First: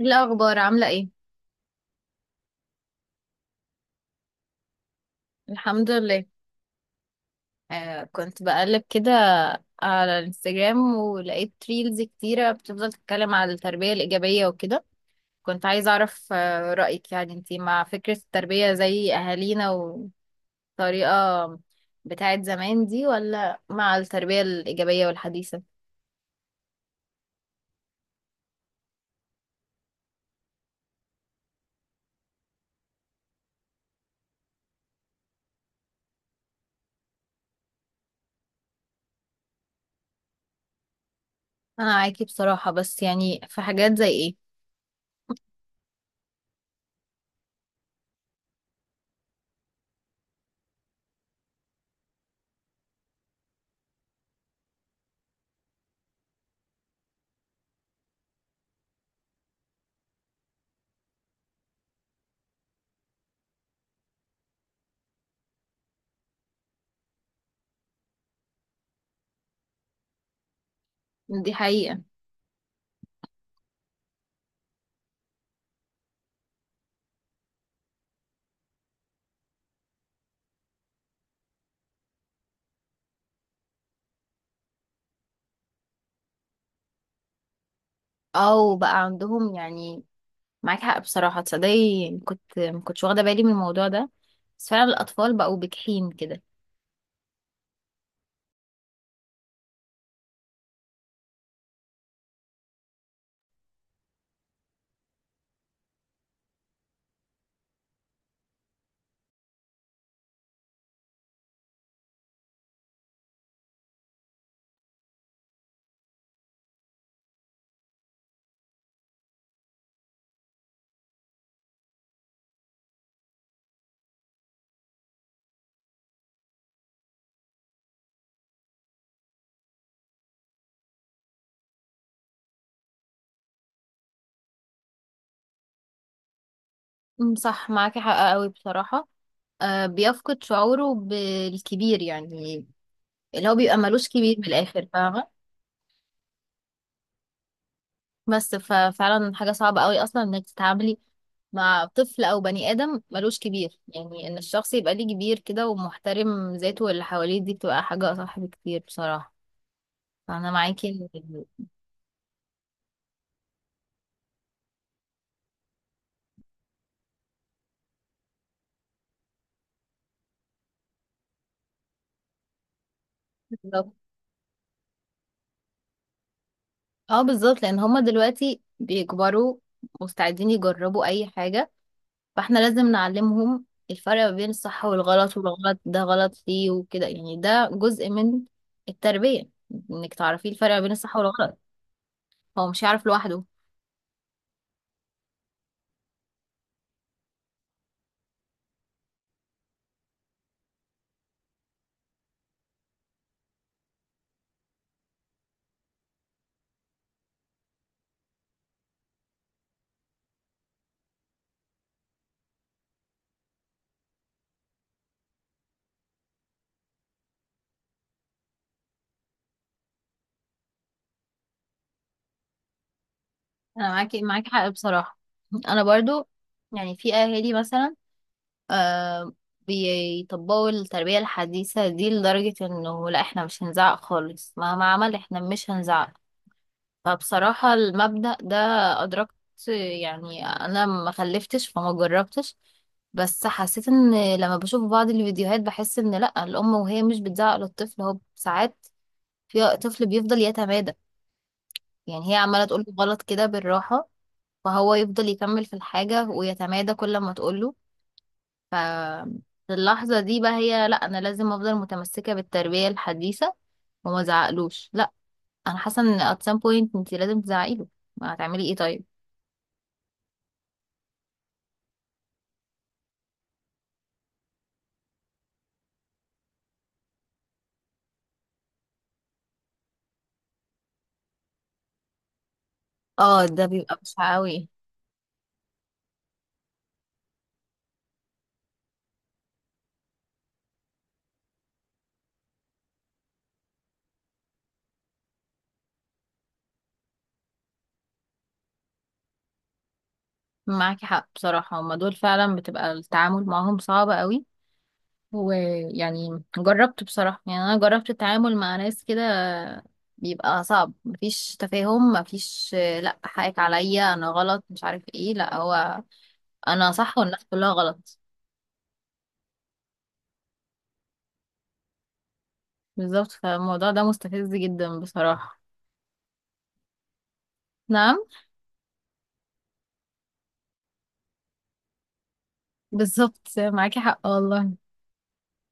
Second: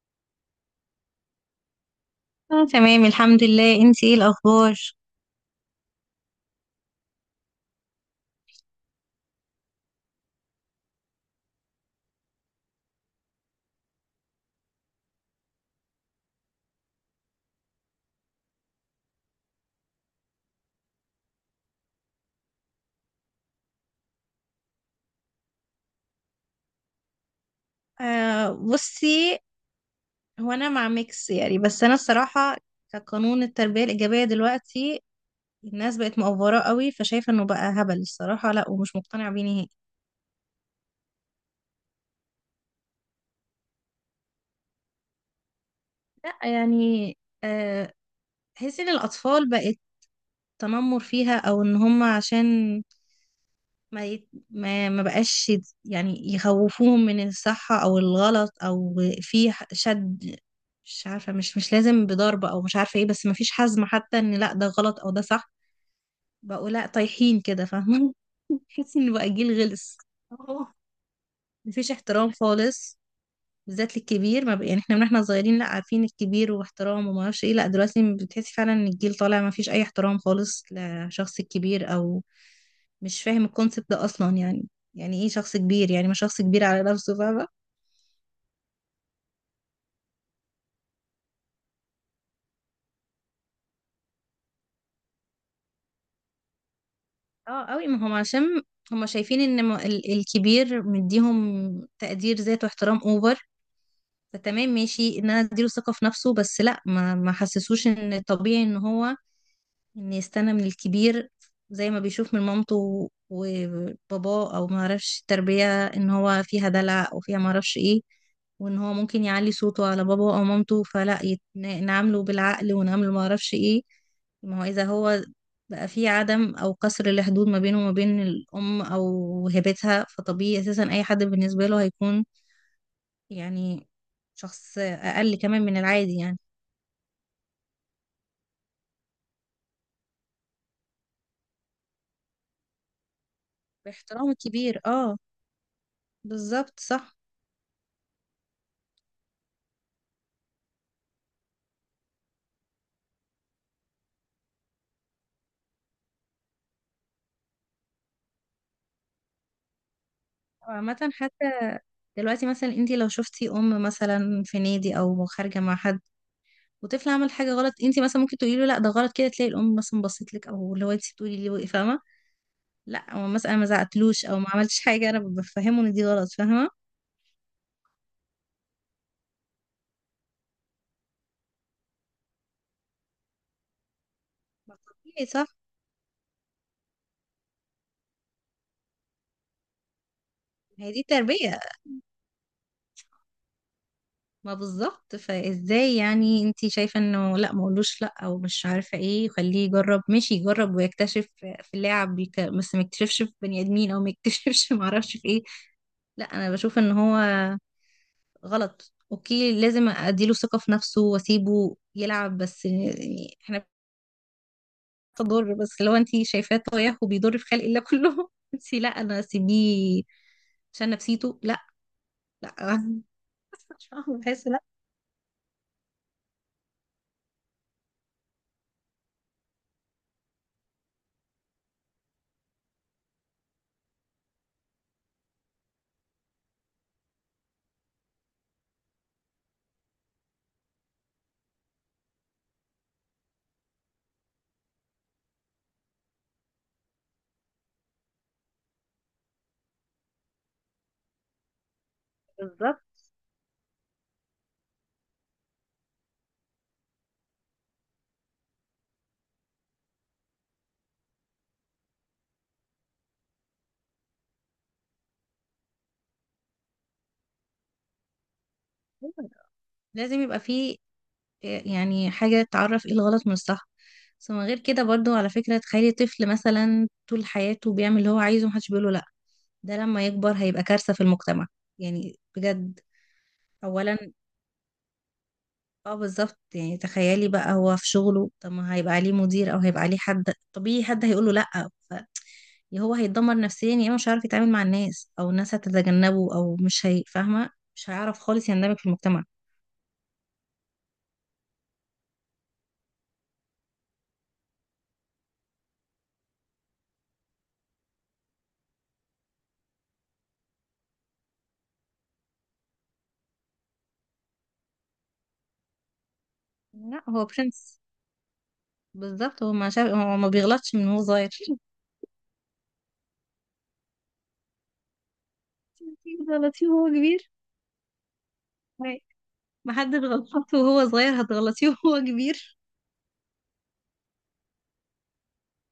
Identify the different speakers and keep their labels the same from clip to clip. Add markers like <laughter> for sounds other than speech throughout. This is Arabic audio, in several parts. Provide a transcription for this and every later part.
Speaker 1: إيه الأخبار عاملة ايه؟
Speaker 2: اه، تمام الحمد لله. انتي ايه الاخبار؟
Speaker 1: الحمد لله. كنت بقلب كده على الانستجرام، ولقيت ريلز كتيرة بتفضل تتكلم على التربية الإيجابية وكده. كنت عايزة أعرف رأيك، يعني انتي مع فكرة التربية زي أهالينا والطريقة بتاعت زمان دي، ولا مع التربية الإيجابية والحديثة؟
Speaker 2: آه، بصي، هو انا مع ميكس يعني. بس انا الصراحه كقانون التربيه الايجابيه دلوقتي، الناس بقت مقفره قوي، فشايفه انه بقى هبل الصراحه. لا، ومش مقتنعه بيه نهائي.
Speaker 1: أنا معاكي بصراحة، بس يعني في حاجات زي ايه؟
Speaker 2: لا يعني، آه تحسي ان الاطفال بقت تنمر فيها، او ان هم عشان ما يت... ما ما بقاش يت- يعني يخوفوهم من الصح او الغلط، او في شد، مش عارفه، مش لازم بضرب او مش عارفه ايه. بس ما فيش حزم حتى ان لا ده غلط او ده صح. بقوا لا طايحين كده، فاهمه. <laughs> تحسي ان بقى جيل غلس. اه.
Speaker 1: دي
Speaker 2: مفيش
Speaker 1: حقيقة.
Speaker 2: احترام خالص، بالذات للكبير. ما بق... يعني احنا من احنا صغيرين لا، عارفين الكبير واحترام وما اعرفش ايه. لا دلوقتي بتحسي فعلا ان الجيل طالع ما فيش اي احترام خالص لشخص الكبير، او مش فاهم الكونسبت ده اصلا. يعني يعني ايه شخص كبير؟ يعني ما شخص كبير على نفسه، فاهمه.
Speaker 1: أو بقى عندهم يعني معاك حق بصراحة، تصدقي كنت ما كنتش واخدة بالي من الموضوع ده، بس فعلا الأطفال بقوا بجحين كده.
Speaker 2: اه قوي، ما هم عشان هم شايفين ان الكبير مديهم تقدير ذات واحترام اوفر. فتمام ماشي ان انا اديله ثقه في نفسه، بس لا، ما حسسوش ان الطبيعي ان هو، ان يستنى من الكبير زي ما بيشوف من مامته وباباه. او ما اعرفش التربية ان هو فيها دلع او فيها ما اعرفش ايه، وان هو ممكن يعلي صوته على باباه او مامته فلا نعامله بالعقل ونعامله ما اعرفش ايه. ما هو اذا هو بقى في عدم، او كسر الحدود ما بينه وما بين الام او هبتها، فطبيعي اساسا اي حد بالنسبة له هيكون يعني شخص اقل كمان من العادي، يعني.
Speaker 1: صح، معاكي حق قوي بصراحة. آه، بيفقد شعوره بالكبير يعني، اللي هو بيبقى ملوش
Speaker 2: باحترام
Speaker 1: كبير من
Speaker 2: الكبير،
Speaker 1: الآخر،
Speaker 2: اه
Speaker 1: فاهمة.
Speaker 2: بالظبط صح.
Speaker 1: بس ففعلا حاجة صعبة قوي أصلا إنك تتعاملي مع طفل أو بني آدم ملوش كبير، يعني إن الشخص يبقى ليه كبير كده ومحترم ذاته واللي حواليه، دي بتبقى حاجة أصح بكتير بصراحة، فأنا
Speaker 2: عامة
Speaker 1: معاكي.
Speaker 2: دلوقتي مثلا انت لو شفتي ام مثلا في نادي او خارجه مع حد وطفل عمل حاجه غلط، انت مثلا ممكن تقولي له لا ده غلط كده، تلاقي الام مثلا بصيت لك، او اللي هو انت بتقولي لي وقف، فاهمه. لا هو مثلا، أنا ما
Speaker 1: إن-
Speaker 2: زعقتلوش او ما عملتش حاجه، انا بفهمه ان دي غلط، فاهمه.
Speaker 1: اه بالظبط، لان هما دلوقتي بيكبروا مستعدين يجربوا اي حاجة، فاحنا لازم نعلمهم الفرق ما بين
Speaker 2: ما
Speaker 1: الصح
Speaker 2: طبيعي،
Speaker 1: والغلط،
Speaker 2: صح.
Speaker 1: والغلط ده غلط ليه وكده، يعني ده جزء من التربية، انك تعرفي الفرق ما
Speaker 2: ما
Speaker 1: بين
Speaker 2: هي دي
Speaker 1: الصح والغلط،
Speaker 2: تربيه.
Speaker 1: هو مش هيعرف لوحده.
Speaker 2: ما بالظبط. فازاي يعني انت شايفه انه لا، ما اقولوش لا او مش عارفه ايه، خليه يجرب، ماشي يجرب ويكتشف في اللاعب بس ما يكتشفش في بني ادمين، او ما يكتشفش <laughs> ما اعرفش في ايه. لا، انا بشوف ان هو غلط، اوكي لازم اديله ثقة في نفسه واسيبه يلعب، بس يعني احنا بنضر. بس لو انت شايفاه طايح وبيضر في خلق الله كله، <laughs> انت لا، انا اسيبيه عشان نفسيته؟ لا، لا. <laughs>
Speaker 1: انا معاكي،
Speaker 2: بحس لا.
Speaker 1: حق بصراحة. انا برضو يعني في اهالي مثلا آه بيطبقوا التربية الحديثة دي لدرجة انه لا احنا مش هنزعق خالص مهما عمل احنا مش هنزعق. فبصراحة المبدأ ده أدركت، يعني أنا ما خلفتش فما جربتش، بس حسيت إن لما بشوف بعض الفيديوهات بحس إن لأ، الأم وهي مش بتزعق للطفل، هو ساعات في طفل بيفضل يتمادى، يعني هي عمالة تقوله
Speaker 2: بالظبط.
Speaker 1: غلط كده بالراحة، فهو يفضل يكمل في الحاجة ويتمادى كل ما تقوله. ف في اللحظة دي بقى هي لأ أنا لازم أفضل متمسكة بالتربية الحديثة وما زعقلوش، لأ. أنا حاسة إن at some point أنت لازم تزعقيله، ما هتعملي إيه طيب.
Speaker 2: لازم يبقى فيه يعني حاجة تعرف ايه الغلط من الصح. بس من غير كده برضو، على فكرة تخيلي طفل مثلا طول حياته بيعمل اللي هو عايزه ومحدش بيقوله لا، ده لما يكبر هيبقى كارثة في المجتمع، يعني بجد.
Speaker 1: اه، ده بيبقى
Speaker 2: أولا.
Speaker 1: بشع قوي.
Speaker 2: اه بالظبط. يعني تخيلي بقى هو في شغله، طب ما هيبقى عليه مدير، او هيبقى عليه حد طبيعي حد هيقول له لا. ف، يا هو هيتدمر نفسيا، يا اما مش هيعرف يتعامل مع الناس، او الناس هتتجنبه او مش هي، فاهمه. مش هيعرف خالص يندمج في المجتمع.
Speaker 1: معاكي حق بصراحة، هما دول فعلا بتبقى التعامل معاهم صعب قوي، ويعني جربت بصراحة، يعني أنا جربت التعامل مع ناس كده، بيبقى صعب، مفيش تفاهم، مفيش لأ حقك عليا أنا غلط مش عارف ايه، لأ هو أنا
Speaker 2: لا
Speaker 1: صح
Speaker 2: هو
Speaker 1: والناس كلها
Speaker 2: برنس،
Speaker 1: غلط.
Speaker 2: بالظبط. هو ما شاف، هو ما بيغلطش من هو صغير. <laughs>
Speaker 1: بالظبط، فالموضوع ده مستفز جدا بصراحة.
Speaker 2: انتي بتغلطيه وهو كبير.
Speaker 1: نعم.
Speaker 2: ما حد بيغلط وهو صغير، هتغلطيه وهو كبير.
Speaker 1: بالظبط معاكي حق والله.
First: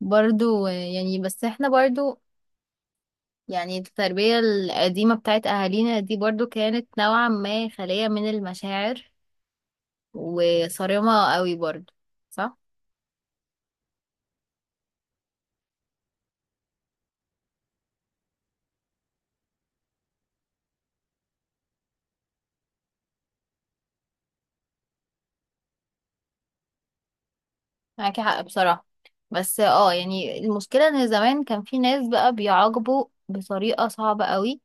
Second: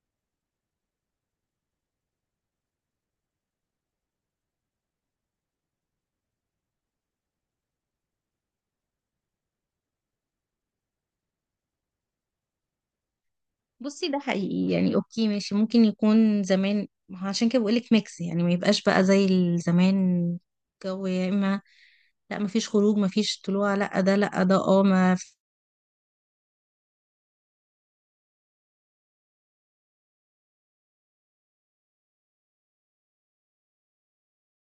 Speaker 1: برضو يعني بس احنا برضو يعني التربية القديمة بتاعت أهالينا دي برضو كانت نوعا ما خالية من المشاعر، وصارمة قوي برضو، صح؟
Speaker 2: بصي، ده حقيقي يعني، اوكي ماشي ممكن يكون زمان. ما هو عشان كده بقولك ميكس يعني، ما يبقاش بقى زي زمان. جو يا اما، لا ما فيش خروج، ما فيش طلوع، لا ده، لا ده. اه ما في-
Speaker 1: معاكي حق بصراحة. بس اه يعني المشكلة ان زمان كان في ناس بقى بيعاقبوا بطريقة صعبة قوي.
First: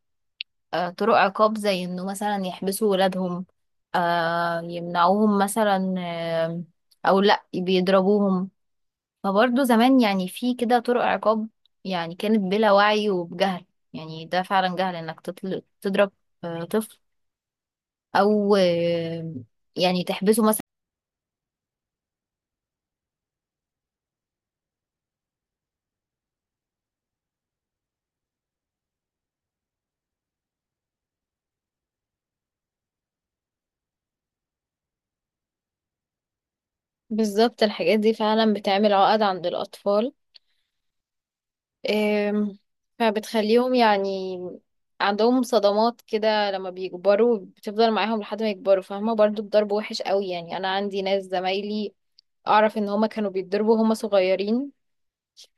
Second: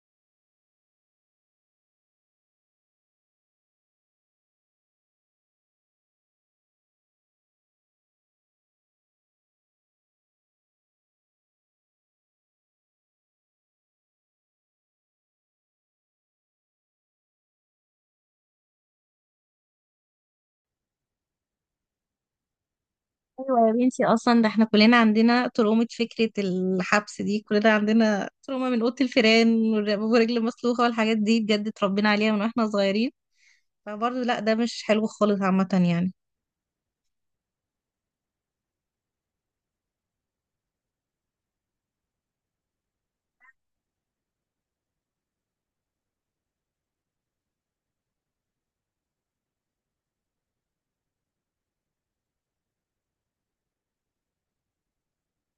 Speaker 1: طرق عقاب زي انه مثلا يحبسوا ولادهم، يمنعوهم مثلا، او لا بيضربوهم. فبرضه زمان يعني في كده طرق عقاب، يعني كانت بلا وعي وبجهل، يعني ده فعلا جهل انك تضرب طفل، او آه، يعني تحبسه مثلا.
Speaker 2: ايوه يا بنتي. اصلا ده احنا كلنا عندنا ترومة فكرة الحبس دي، كلنا عندنا ترومة من اوضة الفيران ورجل مسلوخة والحاجات دي، بجد اتربينا عليها من واحنا صغيرين. فبرضه لا، ده مش حلو خالص عامة يعني.
Speaker 1: بالظبط، الحاجات دي فعلا بتعمل عقد عند الأطفال. أم، فبتخليهم يعني عندهم صدمات كده، لما بيكبروا بتفضل معاهم لحد ما يكبروا، فاهمة. برضو الضرب وحش قوي، يعني أنا عندي ناس زمايلي أعرف إن هما كانوا بيتضربوا هما صغيرين،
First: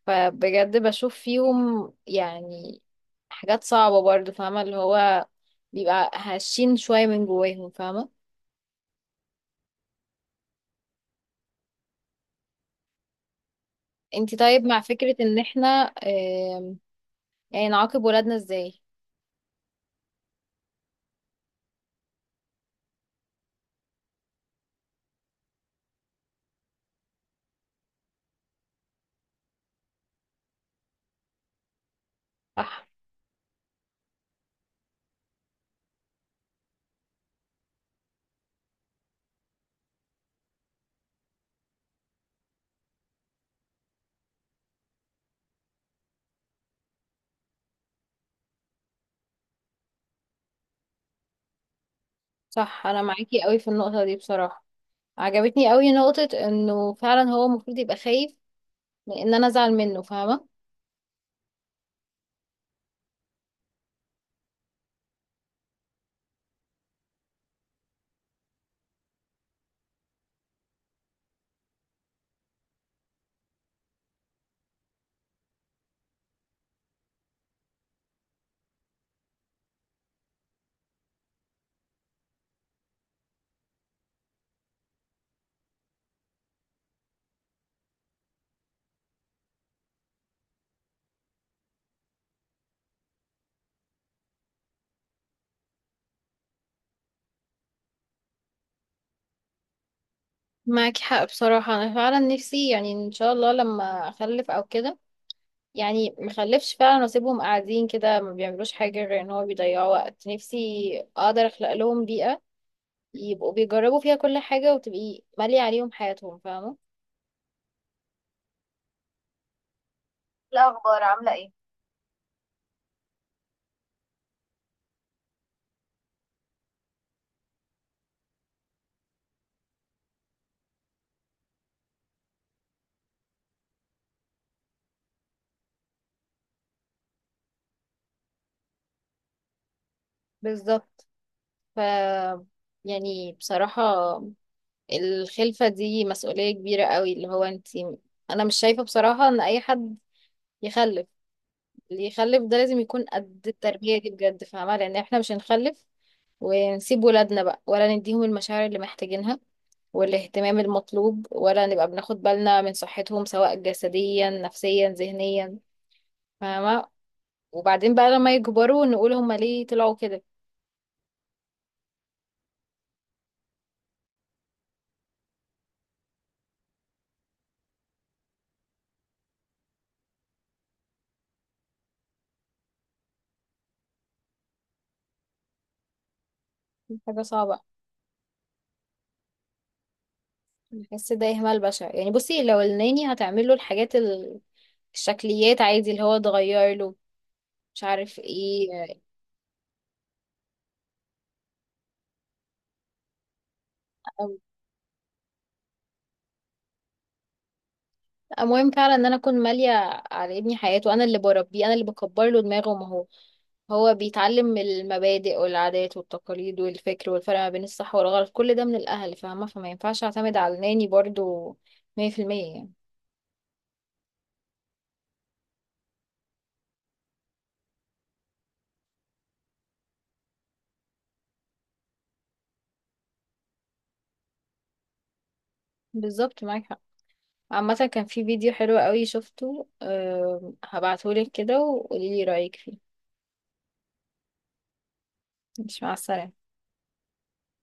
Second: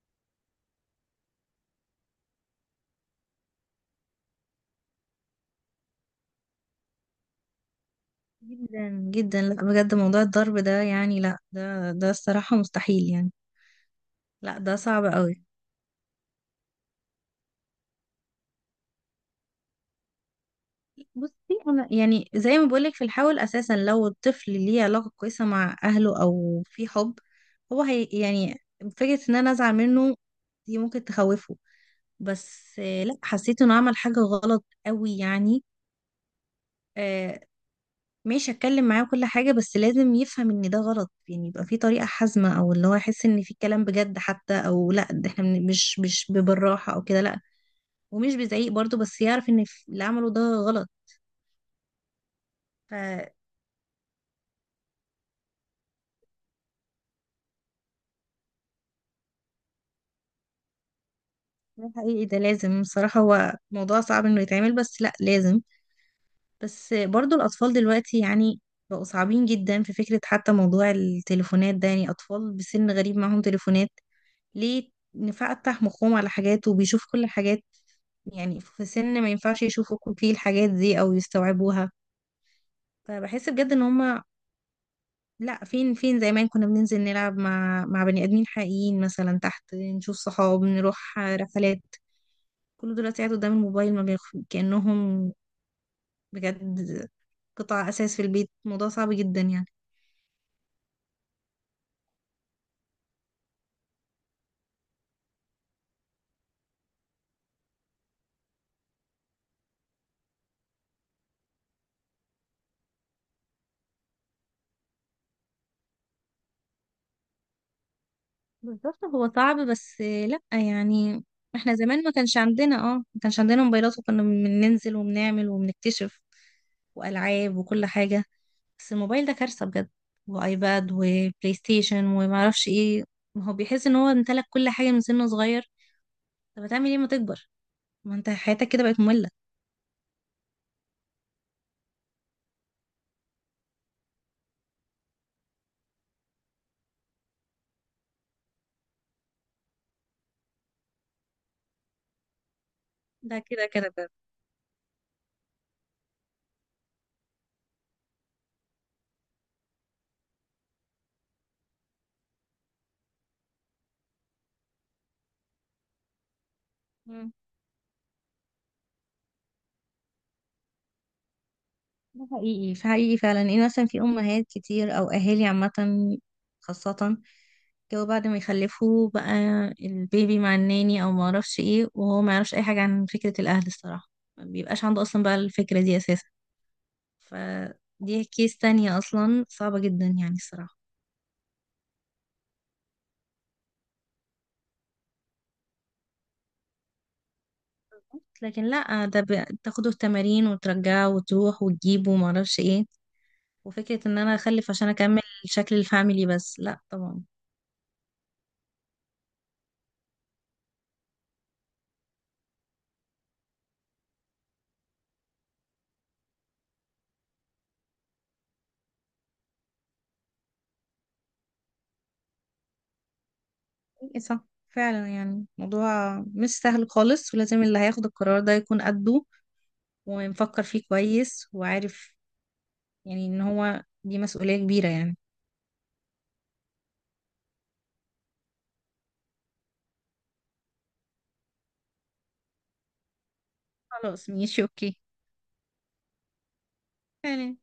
Speaker 1: فبجد بشوف فيهم يعني حاجات صعبة برضو، فاهمة، اللي هو بيبقى هشين شوية من جواهم، فاهمة.
Speaker 2: جدا جدا، لا بجد موضوع الضرب ده يعني، لا ده الصراحة مستحيل يعني.
Speaker 1: انتي
Speaker 2: لا
Speaker 1: طيب
Speaker 2: ده
Speaker 1: مع
Speaker 2: صعب
Speaker 1: فكرة ان
Speaker 2: قوي.
Speaker 1: احنا آم، يعني نعاقب ولادنا ازاي؟
Speaker 2: بصي، انا يعني زي ما بقولك في الحاول، اساسا لو الطفل ليه علاقة كويسة مع اهله او في حب، هو هي يعني فكرة ان انا ازعل منه دي ممكن تخوفه. بس
Speaker 1: صح.
Speaker 2: لا، حسيت انه عمل حاجة غلط قوي يعني. آه، ماشي اتكلم معاه كل حاجة، بس لازم يفهم ان ده غلط يعني. يبقى في طريقة حازمة، او اللي هو يحس ان في كلام بجد حتى، او لا ده احنا مش بالراحة او كده لا. ومش بزعيق برضه، بس يعرف ان اللي عمله ده غلط.
Speaker 1: صح، انا معاكي قوي في النقطة دي بصراحة. عجبتني قوي نقطة انه فعلا هو المفروض يبقى خايف من ان انا ازعل منه، فاهمة.
Speaker 2: ده حقيقي، ده لازم بصراحة. هو موضوع صعب انه يتعمل بس لا لازم. بس برضو الأطفال دلوقتي يعني بقوا صعبين جدا، في فكرة حتى موضوع التليفونات ده، يعني أطفال بسن غريب معاهم تليفونات. ليه نفتح مخهم على حاجات وبيشوف كل الحاجات، يعني في سن ما ينفعش يشوفوا فيه الحاجات دي أو يستوعبوها. فبحس بجد ان هما لا، فين فين زمان كنا بننزل نلعب مع بني آدمين حقيقيين مثلا تحت، نشوف صحاب، نروح رحلات. كله دلوقتي قاعد قدام الموبايل، ما بيخ... كأنهم بجد قطع أساس في البيت. موضوع صعب جدا يعني.
Speaker 1: معاكي حق بصراحة. انا فعلا نفسي يعني ان شاء الله لما اخلف او كده، يعني مخلفش فعلا واسيبهم قاعدين كده ما بيعملوش حاجة غير ان هو بيضيعوا وقت. نفسي اقدر اخلق لهم بيئة يبقوا بيجربوا فيها كل حاجة وتبقي مالية عليهم حياتهم، فاهمة.
Speaker 2: بالظبط، هو صعب بس لأ
Speaker 1: الأخبار
Speaker 2: يعني.
Speaker 1: عاملة ايه؟
Speaker 2: احنا زمان ما كانش عندنا موبايلات، وكنا بننزل وبنعمل وبنكتشف، وألعاب وكل حاجة. بس الموبايل ده كارثة بجد، وآيباد وبلاي ستيشن ومعرفش ايه. ما هو بيحس ان هو امتلك كل حاجة من سنه صغير، طب هتعمل ايه ما تكبر؟ ما انت حياتك كده بقت مملة.
Speaker 1: بالظبط. ف يعني بصراحة الخلفة دي مسؤولية كبيرة قوي، اللي هو انتي. انا مش شايفة بصراحة ان اي حد يخلف. اللي يخلف ده لازم يكون
Speaker 2: ده
Speaker 1: قد
Speaker 2: كده كده
Speaker 1: التربية
Speaker 2: ده.
Speaker 1: دي بجد، فاهمة، لان احنا مش هنخلف ونسيب ولادنا بقى، ولا نديهم المشاعر اللي محتاجينها والاهتمام المطلوب، ولا نبقى بناخد بالنا من صحتهم سواء جسديا نفسيا ذهنيا، فاهمة.
Speaker 2: مم.
Speaker 1: وبعدين بقى لما يكبروا نقول هما ليه طلعوا كده.
Speaker 2: ده حقيقي، في حقيقي فعلا ان مثلا في امهات كتير او اهالي عامة خاصة، جو بعد ما يخلفوه بقى البيبي مع الناني او ما اعرفش ايه، وهو ما يعرفش اي حاجه عن فكره الاهل الصراحه، ما بيبقاش عنده اصلا بقى الفكره دي اساسا.
Speaker 1: دي حاجة صعبة.
Speaker 2: فدي كيس تانية اصلا صعبه جدا يعني الصراحه.
Speaker 1: بحس ده إهمال بشع، يعني بصي لو الناني هتعمل له الحاجات الشكليات عادي، اللي هو تغير له مش عارف
Speaker 2: لكن
Speaker 1: ايه.
Speaker 2: لا، تاخده التمارين وترجعه وتروح وتجيبه وما اعرفش ايه، وفكره ان انا اخلف عشان اكمل شكل الفاميلي، بس لا طبعا.
Speaker 1: المهم فعلا ان انا اكون مالية على ابني حياته، انا اللي بربيه، انا اللي بكبر له دماغه، ما هو هو بيتعلم من المبادئ والعادات والتقاليد والفكر والفرق ما بين الصح والغلط كل ده من الأهل، فاهمة، فما ينفعش أعتمد على ناني برضو 100% يعني.
Speaker 2: ايه صح، فعلا يعني موضوع مش سهل خالص، ولازم اللي هياخد القرار ده يكون قده ومفكر فيه كويس وعارف. يعني ان هو دي مسؤولية كبيرة يعني.
Speaker 1: بالظبط معاك حق. عامة كان في فيديو حلو قوي شفته، أه هبعتهولك كده وقوليلي رأيك فيه.
Speaker 2: خلاص ماشي اوكي.
Speaker 1: مش، مع السلامة.
Speaker 2: تمام.